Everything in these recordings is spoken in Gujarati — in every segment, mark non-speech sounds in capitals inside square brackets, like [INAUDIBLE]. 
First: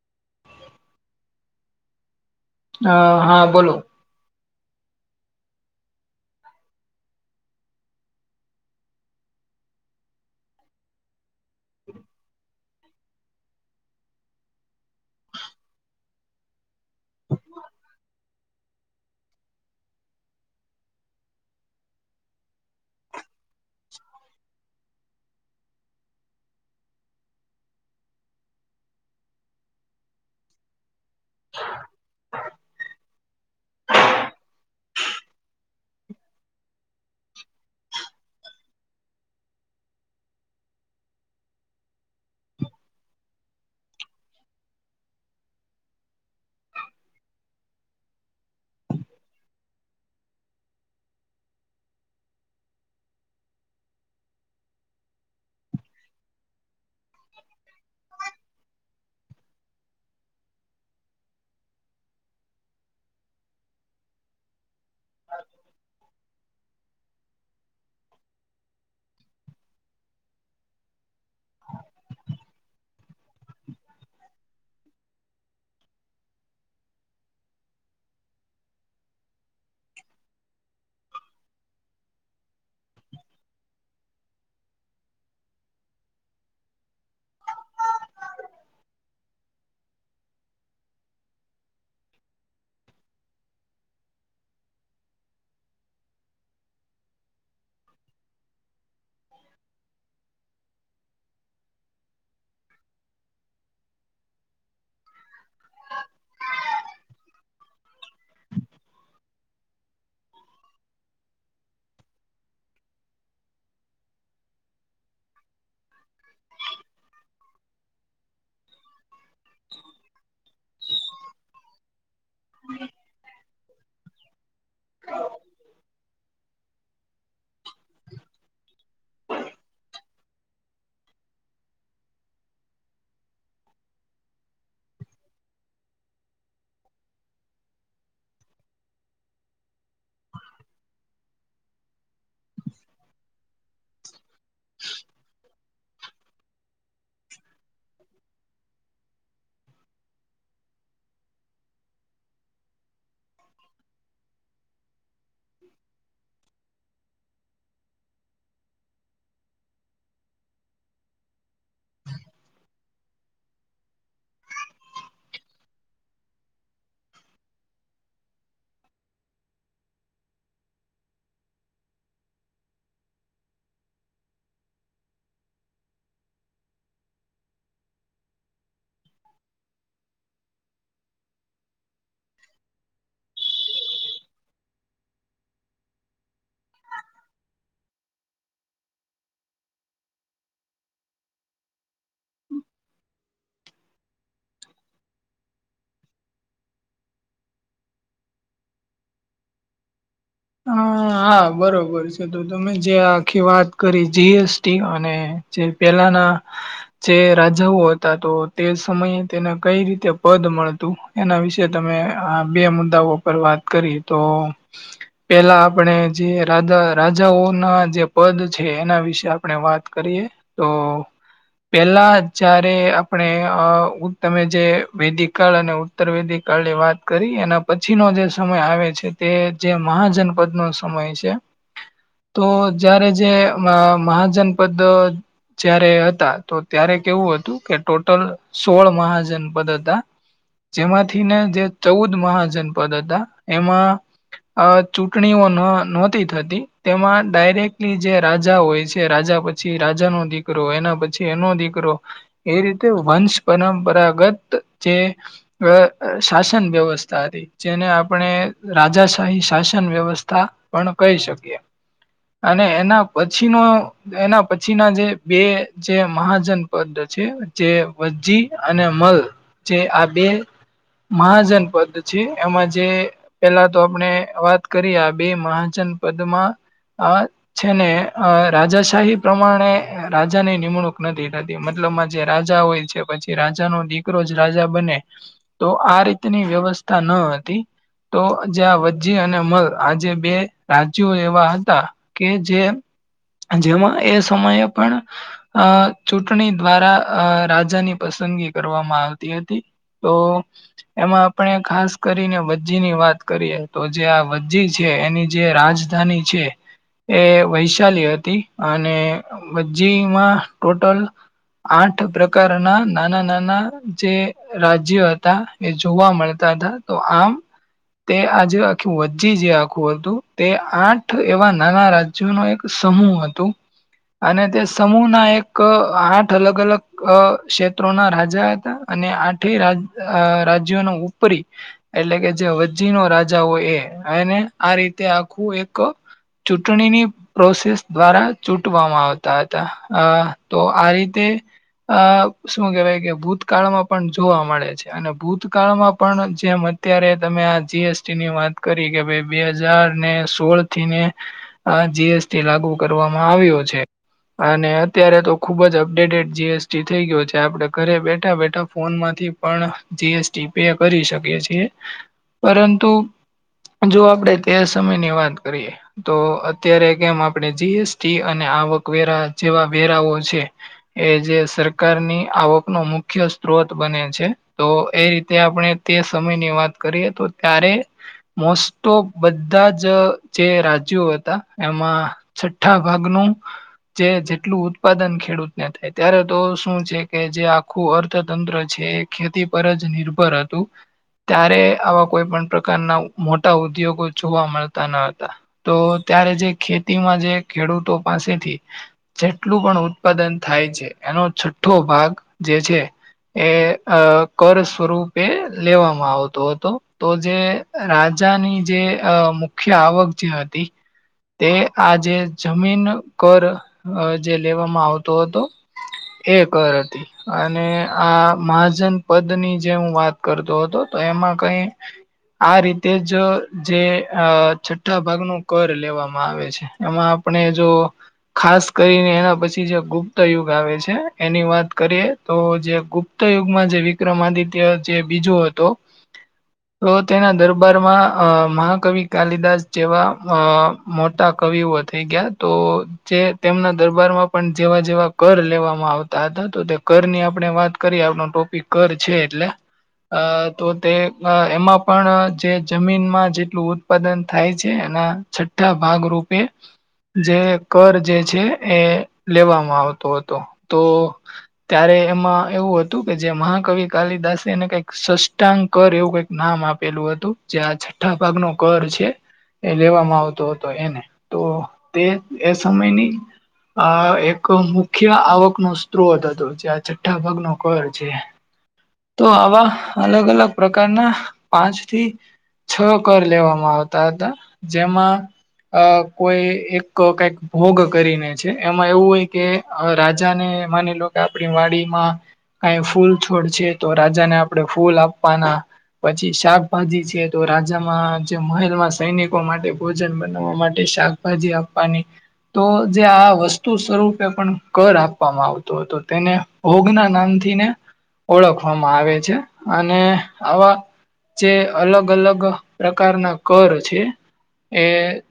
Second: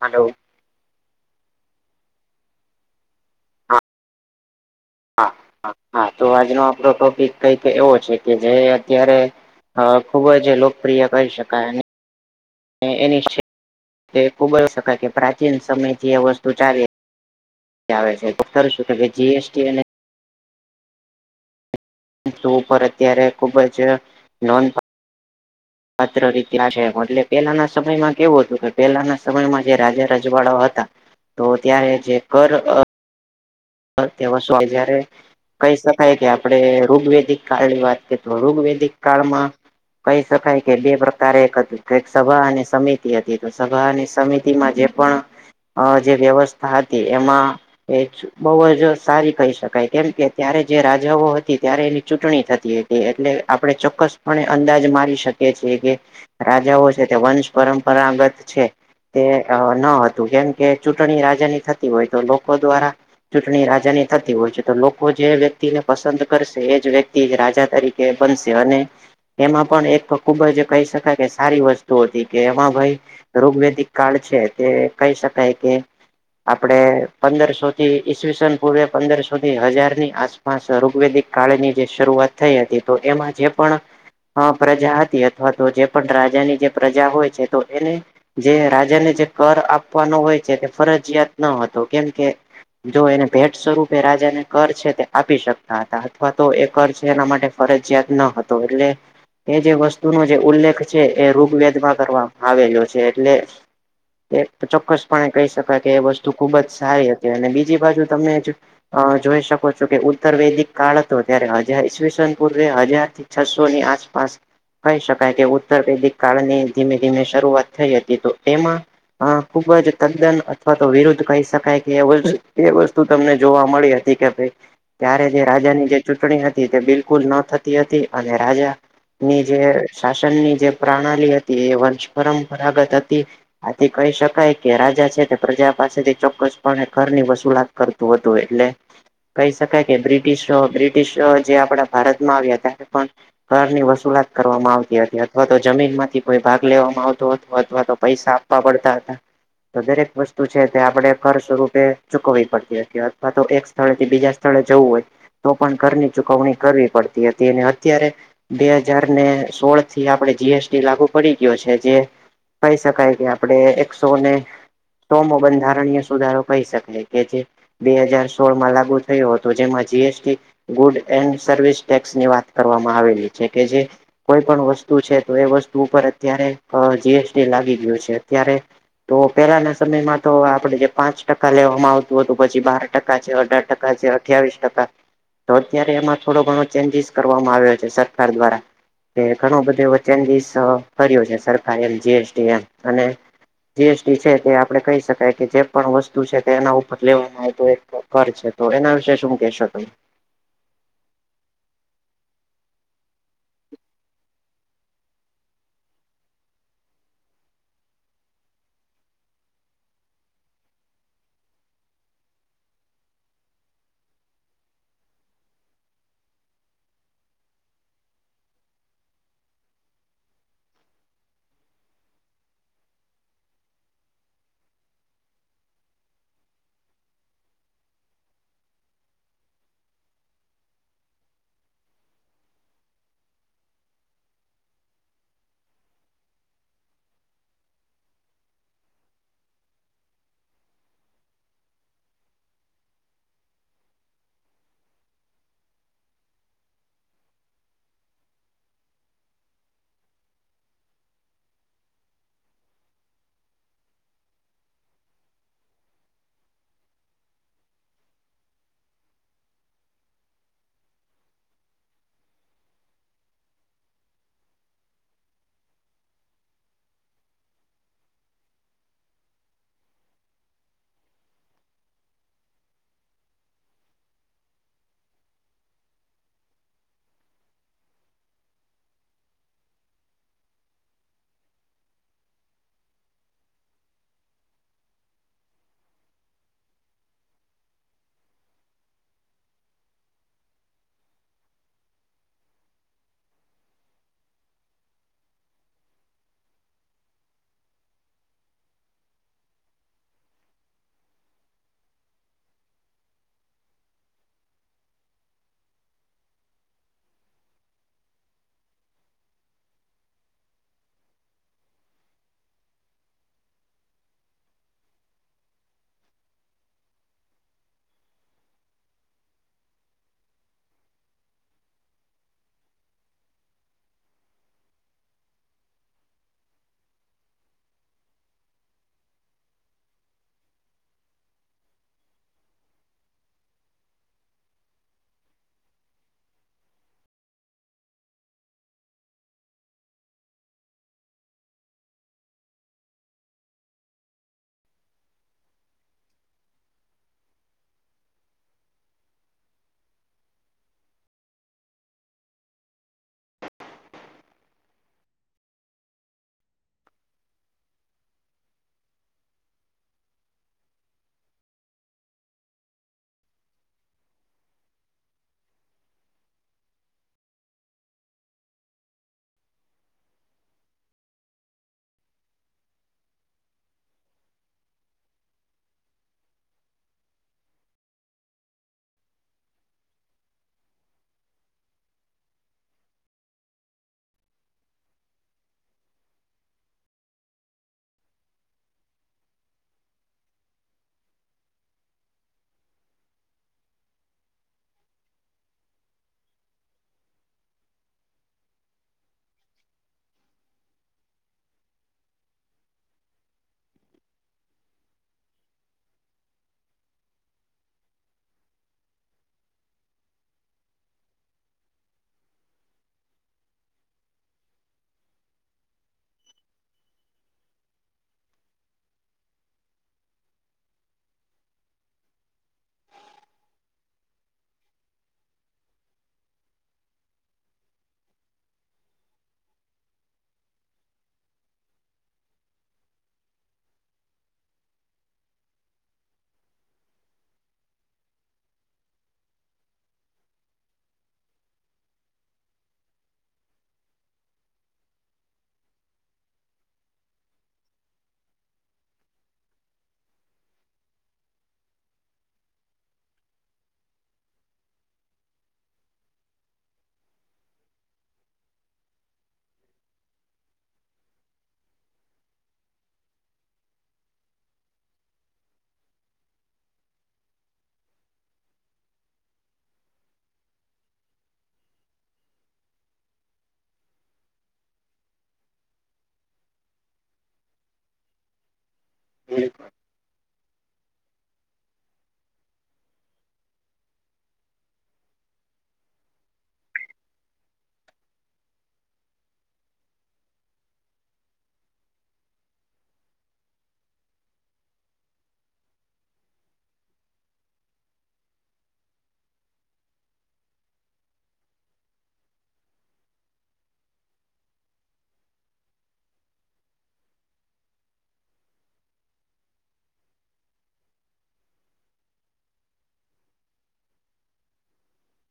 હલો અ હા બોલો હા હા તો આજનો આપડો ટોપિક કઈક એવો છે કે મેં અત્યારે અ ખૂબ જ લોકપ્રિય કહી શકાયને એની તે ખુબર શકાય કે પ્રાચીન સમય થી એ વસ્તુ ચાલે તી આવે છે તો ખરું શું કે ભાઈ જીએસટી અને તો ઉપર અત્યારે ખુબ જ નોંધ પાત્ર રીતે આ છે એ એટલે પહેલાના સમયમાં કેવું હતું કે પહેલાના સમયમાં જે રાજા રજવાડા હતા તો ત્યારે જે કર અ [UNINTELLIGIBLE] જયારે કહી શકાય કે આપડણે ઋગવેદિક કાળની વાત કરીએ તો ઋગવેેદિક કાળમાં કહી શકાય કે બે પ્રકારે એક હતું કક સભા અને સમિતિ હતી તો સભા અને સમિતિમાં જે પણ અ જે વ્યવસ્થા હતી એમાં બહુ જ સારી કહી શકાય કેમ કે ત્યારે જે રાજાઓ હતી ત્યારે એની ચૂંટણી થતી હતી એટલે આપણે ચોક્કસપણે અંદાજ મારી શકીએ છીએ કે રાજાઓ છે તે વંશ પરંપરાગત છે તે ન હતું કેમ કે ચૂંટણી રાજાની થતી હોય તો લોકો દ્વારા ચૂંટણી રાજાની થતી હોય છે તો લોકો જે વ્યક્તિને પસંદ કરશે એજ વ્યક્તિ એજ રાજા તરીકે બનશે અને એમાં પણ એક ખુબ જ કહી શકાય કે સારી વસ્તુ હતી કે એમાં ભાઈ ઋગ્વેદિક કાળ છે તે કહી શકાય કે આપણે પંદરસોથી ઈસવીસન પૂર્વે પંદરસો થી હજાર ની આસપાસ ઋગ્વેદિક કાળ ની જે શરૂઆત થઈ હતી તો એમાં જે પણ હ પ્રજા હતી અથવા તો જે પણ રાજાની જે પ્રજા હોય છે તો એને જે રાજાને જે કર આપવાનો હોય છે તે ફરજિયાત ન હતો કેમકે જો એને ભેટ સ્વરૂપે રાજાને કર છે તે આપી શકતા હતા અથવા તો એ કર છે એના માટે ફરજિયાત ન હતો એટલે એ જે વસ્તુનો જે ઉલ્લેખ છે એ ઋગવેદમાં કરવામાં આવેલો છે એટલે તે ચોક્કસપણે કહી શકાય કે એ વસ્તુ ખુબ જ સારી હતી અને બીજી બાજુ તમે જ અ જોઈ શકો છો કે ઉત્તર વૈદિક કાળ હતો ત્યારે હજા થી ઈવીસન પૂર્વે હજારથી છસો ની આસપાસ કહી શકાય કે ઉત્તરપેદી કાળની ધીમે ધીમે શરૂઆત થઈ હતી તો તેમાં હા ખુબ જ તદ્દન અથવા તો વિરુદ્ધ કહી શકાય કે એ વસ્તુ તમને જોવા મળી હ તી કે ભ ત્યારે જે રાજાની જે ચૂંટણી હતી તે બિલકુલ ન થતી હતી અને રાજા ની જે રાજાની શાસન ની જે પ્રણાલી હતી એ વર્ષ પરંપરાગત હતી આથી કહી શકાય કે રાજા છે તે પ્રજા પાસેથી ચોક્કસ પણ ઘર ની વસુલાત કરતું હતું એટલે કહી શકાય કે બ્રિટિશો બ્રિટશ જે આપડા ભારતમાં આવ્યા ત્યારે પણ ઘર ની વસૂલાત કરવામાં આવતી હતી અથવા તો જમીન માંથી કોઈ ભાગ લેવામાં આવતો હતો અથવા તો પૈસા પડતા હતા તો દરેક વસ્તુ છે તે આપણે કર્જ સ્વરૂપે ચૂકવી પડતી હતી અથવા તો એક સ્થળેથી બીજા સ્થળે જવું હોય તો પણ ઘરની ચુકવણી કરવી પડતી હતી અને અત્યારે બે હજાર ને સોળ થી આપણે જીએસટી લાગુ પડી ગયો છે જે કહી શકાય કે આપડે એકસોને સોમો બંધારણ સુધારો કહી શકાય કે જે બે હજાર સોળમાં લાગુ થયો હતો જેમાં GST good and service tax ની વાત કરવામાં આવેલી છે કે જે કોઈ પણ વસ્તુ છે તો એ વસ્તુ ઉપર અત્યારે જીએસટી લાગી ગયું છે અત્યારે તો પેલાના સમયમાં તો આપણેે પાંચ ટકા લેવામાં આવતું હતું પછી બાર ટકા છે અઢાર ટકા છે અઠ્ઠાવીસ ટકા તો અત્યારે એમાં થોડો ઘણો ચેન્જીસ કરવામાં આવ્યો છે સરકાર દ્વારા કે ઘણું બધું એ ચેન્જીસ કર્યો છે સરકારે એમ જીએસટી એ અને જીએસટી છે તે આપડે કહી શકાય કે જે પણ વસ્તુ છે કે એના ઉપર લેવામાં આવ એક કર છે તો એના વિશે શું કેહેશો તમે હા હા બરોબર છે તો તમે જે આખી વાત કરી જીએસટી અને જે પેલાના જે રાજાઓ હતા તો તે સમયે તેને કઈ રીતે પદ મળતું એના વિશે તમે આ બે મુદ્દાઓ પર વાત કરી તો પેલા આપણે જે રાજા રાજાઓ ના જે પદ છે એના વિશે આપણે વાત કરીએ તો પેલા જયારે આપણે અ તમે જે વેદિક કાળ અને ઉત્તરર્વેદીક કાળ ની વાત કરી એના પછીનો જે સમય આવે છે તે જે મહાજનપદ નો સમય છે તો જયારે જે મહાજનપદ જયારે હતા તો ત્યારે કેવું હતું કે ટોટલ સોળ મહાજનપદ હતા જેમાંથીને જે ચૌદ મહાજનપદ હતા એમાં અ ચૂંટણીઓ ન નહોતી થતી તેમાં ડાયરેક્ટલી જે રાજા હોય છે રાજા બ પછી રાજા નો દીકરો એના પછી એનો દીકરો એ રીતે વંશ પરંપરાગત જે અ શાસન વ્યવસ્થા હતી જેને આપણે રાજા સાહી શાસન વ્યવસ્થા પણ કહી શકીએ અને એના પછીનો એના પછી ના જે બે જે મહાજનપદ છે જે વજી અને મલ જે આ બે મહાજનપદ છે એમાં જે પેલા તો આપણે વાત કરીએ આ બે મહાજન પદમાં અ છે ને અ રાજાશાહી પ્રમાણે રાજા ની નિમણૂક નથી થતી મતલબમાં જે રાજા હોય. પછી રાજા નો દીકરો જ રાજા બને, તો આ રીતની વ્યવસ્થા ન હતી. તો જ્યાં વજી અને મલ આજે બે રાજ્યો એવા હતા, કે જે જેમાં એ સમયે પણ. અ ચૂંટણી દ્વારા રાજાની પસંદગી કરવામાં આવતી હતી. તો, એમાં આપણે ખાસ કરીને વજી ની વાત કરીએ તો જે આ વજી છે એની જે રાજધાની છે. એ વૈશાલી હતી અને વજીમાં ટોટલ. આઠ પ્રકારના નાના નાના જે રાજ્ય હતા એ જોવા મળતા હતા. તો આમ તે આજે આખી વચ્જી જે આખું હતું તે આઠ એવા નાના રાજ જુનો એક સમૂહ હતો અને તે સમૂહ ના એક આઠ અલગ અલગ ક્ષેત્રોના રાજા હતા અને આઠ રા રાજ્યો ન ઉપરી એટલે કે જે નો રાજા હોય એ અને આ રીતે આખું એક ચૂંટણીની પ્રોસેસ દ્વારા ચૂટવામાં આવતા હતા અ તો આ રીતે આ શું કેહેવાય કે ભૂતકાળમાં પણ જોવા મળે છે અને ભૂતકાળમાં પણ જે અત્યારે તમે આ જીએસટી ની વાત કરી કે ભાઈ બે હજાર ને સોળ થી ને આ જીએસટી લાગુ કરવામાં આવ્યો છે. અને અત્યારે તો ખુબ જ અપડેટેડ જીએસટી થઇ ગયો છે આપડે ઘરે બેઠા બેઠા ફોન માંથી પણ જીએસટી પેય કરી શકીએ છીએ પરંતુ જો આપડે તે સમયની વાત કરીએ તો અત્યારે કેમ આપણે જીએસટી અને આવકવેરા જેવા વેરાઓ છે એ જે સરકારની આવકનો મુખ્ય સ્ત્રોત બને છે તો એ રીતે આપણે તે સમયની વાત કરીએ તો ત્યારે મોસ્ટ ઓફ બધા જ જે રાજ્યો હતા એમાં છઠ્ઠા ભાગનું જે જેટલું ઉત્પાદન ખેડૂતને થાય ત્યારે તો શું છે કે જે આખું અર્થતંત્ર છે ખેતી પર જ નિર્ભર હતું ત્યારે આવા કોઈ પણ પ્રકારના મોટા ઉદ્યોગો જોવા મળતા ન હતા તો ત્યારે જે ખેતીમાં જે ખેડૂતો પાસેથી જેટલું પણ ઉત્પાદન થાય છે એનો છઠ્ઠો ભાગ જે છે એ અ કર સ્વરૂપે લેવામાં આવતો હતો તો જે રાજાની જે મુખ્ય આવક જે હતી તે આ જેે જમીન કર જે લેવામાં આવતો હતો એ કર હતી. અને આ મહાજન પદ ની જે હું વાત કરતો હતો તો એમાં કઈ આ રીતે જ જે અ છઠ્ઠા ભાગ નુ કર લેવામાં આવે છે. એમાં આપણે જો ખાસ કરીને એના પછી જે ગુપ્ત યુગ આવે છે એની વાત કરીએ તો જે ગુપ્ત ગુપ્ત યુગમાં જે વિક્રમ આદિત્ય જે બીજો હતો તો તેના દરબારમાં અ મહાકવિ કાલિદાસ જેવા અ મોટા કવિઓ થઈ ગયા તો જે તેમના દરબારમાં પણ જેવા જેવા કર લેવામાં આવતા હતા તો તે કર ની આપણે વાત કરી આપ ટોપિક ઘ છે એટલે, અ તો તે અ એમાં પણ જે જમીનમાં જેટલું ઉત્પાદન થાય છે એના છઠ્ઠા ભાગરૂપે. જે કર જે છે એ લેવામાં આવતો હતો, તો ત્યારે એમાં એવું હતું કે જે મહાકવિ કાલિદાસ એને કઈક સષ્ટાંકર એવું કઈક નામ આપેલું હતું જે આ છઠ્ઠા ભાગ ન કર છે. એ લેવામાં આવતો હતો એને તો તે એ સમયની આ એક મુખ્ય આવક નો સ્ત્રોત હતો જે આ છઠ્ઠા ભાગ નો કર છે તો બિલકુલ આવા અલગ અલગ પ્રકારના પાંચ થી છ કર લેવામાં આવતા હતા જેમાં અ કોઈ એક કઈક ભોગ કરીને છે એમાં એવું હોય કે રાજા ને માની લો કે આપણી વાડીમાં કંઈ ફૂલ છોડ છે તો રાજાને આપણે ફૂલ આપવાના પછી શાકભાજી છે તો રાજામાં જે મહેલમાં સૈનિકો માટે ભોજન બનાવવા માટે શાક ભાજી આપવાની તો જે આ વસ્તુ સ્વરૂપે પણ કર આપવામાં આવતો હતો તેને હોગ ના નામથીને ઓળખવામાં આવે છે અને આવા જે અલગ અલગ પ્રકારના કર છે એ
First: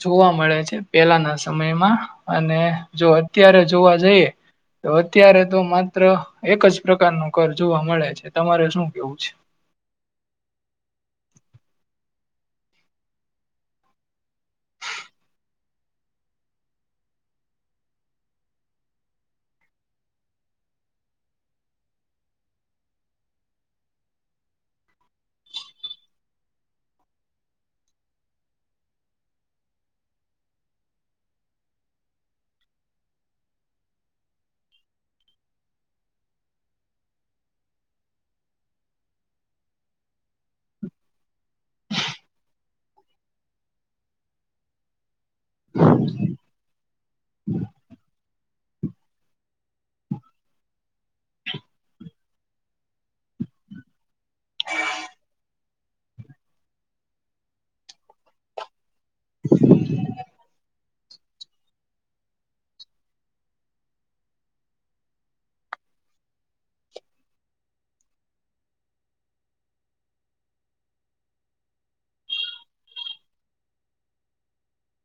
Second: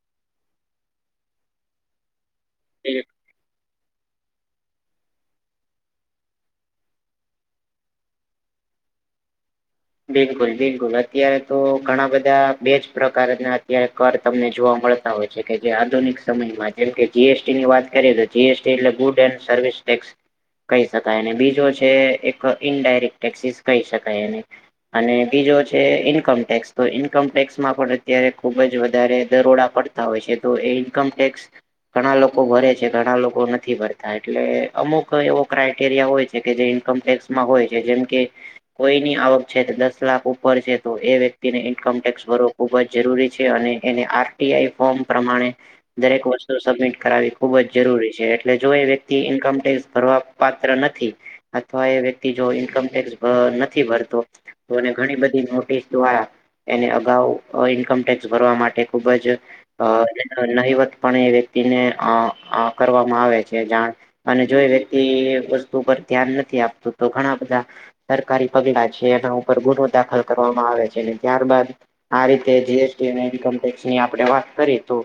જોવા મળે છે પેલાના સમયમાં અને જો અત્યારે જોવા જઈએ તો અત્યારે તો માત્ર એક જ પ્રકારનું કર જોવા મળે છે તમારે શું કેવું છે બિલકુલ બિલકુલ અત્યારે તો ઘણા બધા બેજ પ્રકારના અત્યારે કર તમને જોવા મળે હોય છે કે જે આધુનિક સમયમાં જેમ કે જીએસટી ની વાત કરીએ તો જીએસટી એટલે ગુડ એન્ સર્વિસ ટેક્સ કહી શકાય અને બીજો છે એક ઇનડાયરેક્ટ ટેક્સીિસ કહી શકાય એને અને બીજો છે ઈન્કમ ટેક્સ તો ઈન્કમ ટેક્સમાં પણ અત્યારે ખુબ જ વધારે દરોડા પડતા તા હોય છે તો એ ઇન્કમ ટેક્સ ઘણા લોકો ભરે છે ઘણા લોકો નથી ભરતા એટલે અમુક એવો ક્રાઈટેરિયા હોય છે કે જે ઇન્કમ ટેક્સ મા હોય છે જેમ કે કોઈની આવ છે દસ લાખ ઉપર છે તો એ વ્યક્તિને ઇન્કમ ટેક્સ ભરવો ખુબ જ જરૂરી છે અને એને આ તી આઈ ફોર્મ પ્રમાણે દરેક વસ્તુ સબમિટ કરાવવી ખુબ જ જરૂરી છે એટલે જો એ વ્યક્તિ ઇન્કમ ટેક્સ ભરવા પાત્ર નથી અથવા એ વ્યક્તિ જો ઈન્કમ ટેક્ નથી ભરતો ઘણી બધી નોટિસ દ્વારા એને અગાઉ ઇન્કમ ટેક્સ ભરવા માટે ખુબ જ અ નહીવત પણ એ વ્યક્તિને અ અ કરવામાં આવે છે જાણ અને જો વ્યક્તિ વસ્તુ પર ધ્યાન નથી આપતું તો ઘણા બધા સરકારી પગલા છે એના ઉપર ગુનો દાખલ કરવામાં આવે છે અને ત્યારબાદ આ રીતે જીએસટી અને ઇન્કમ ટેક્સ ની આપણે વાત કરીએ તો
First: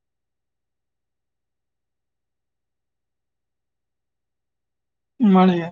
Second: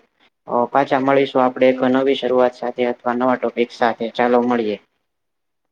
ઓ પાછા મળીશું આપડે એક નવી શરૂઆત સાથે અથવા નવા ટોપિક સાથે ચાલો મળીએ મળીયે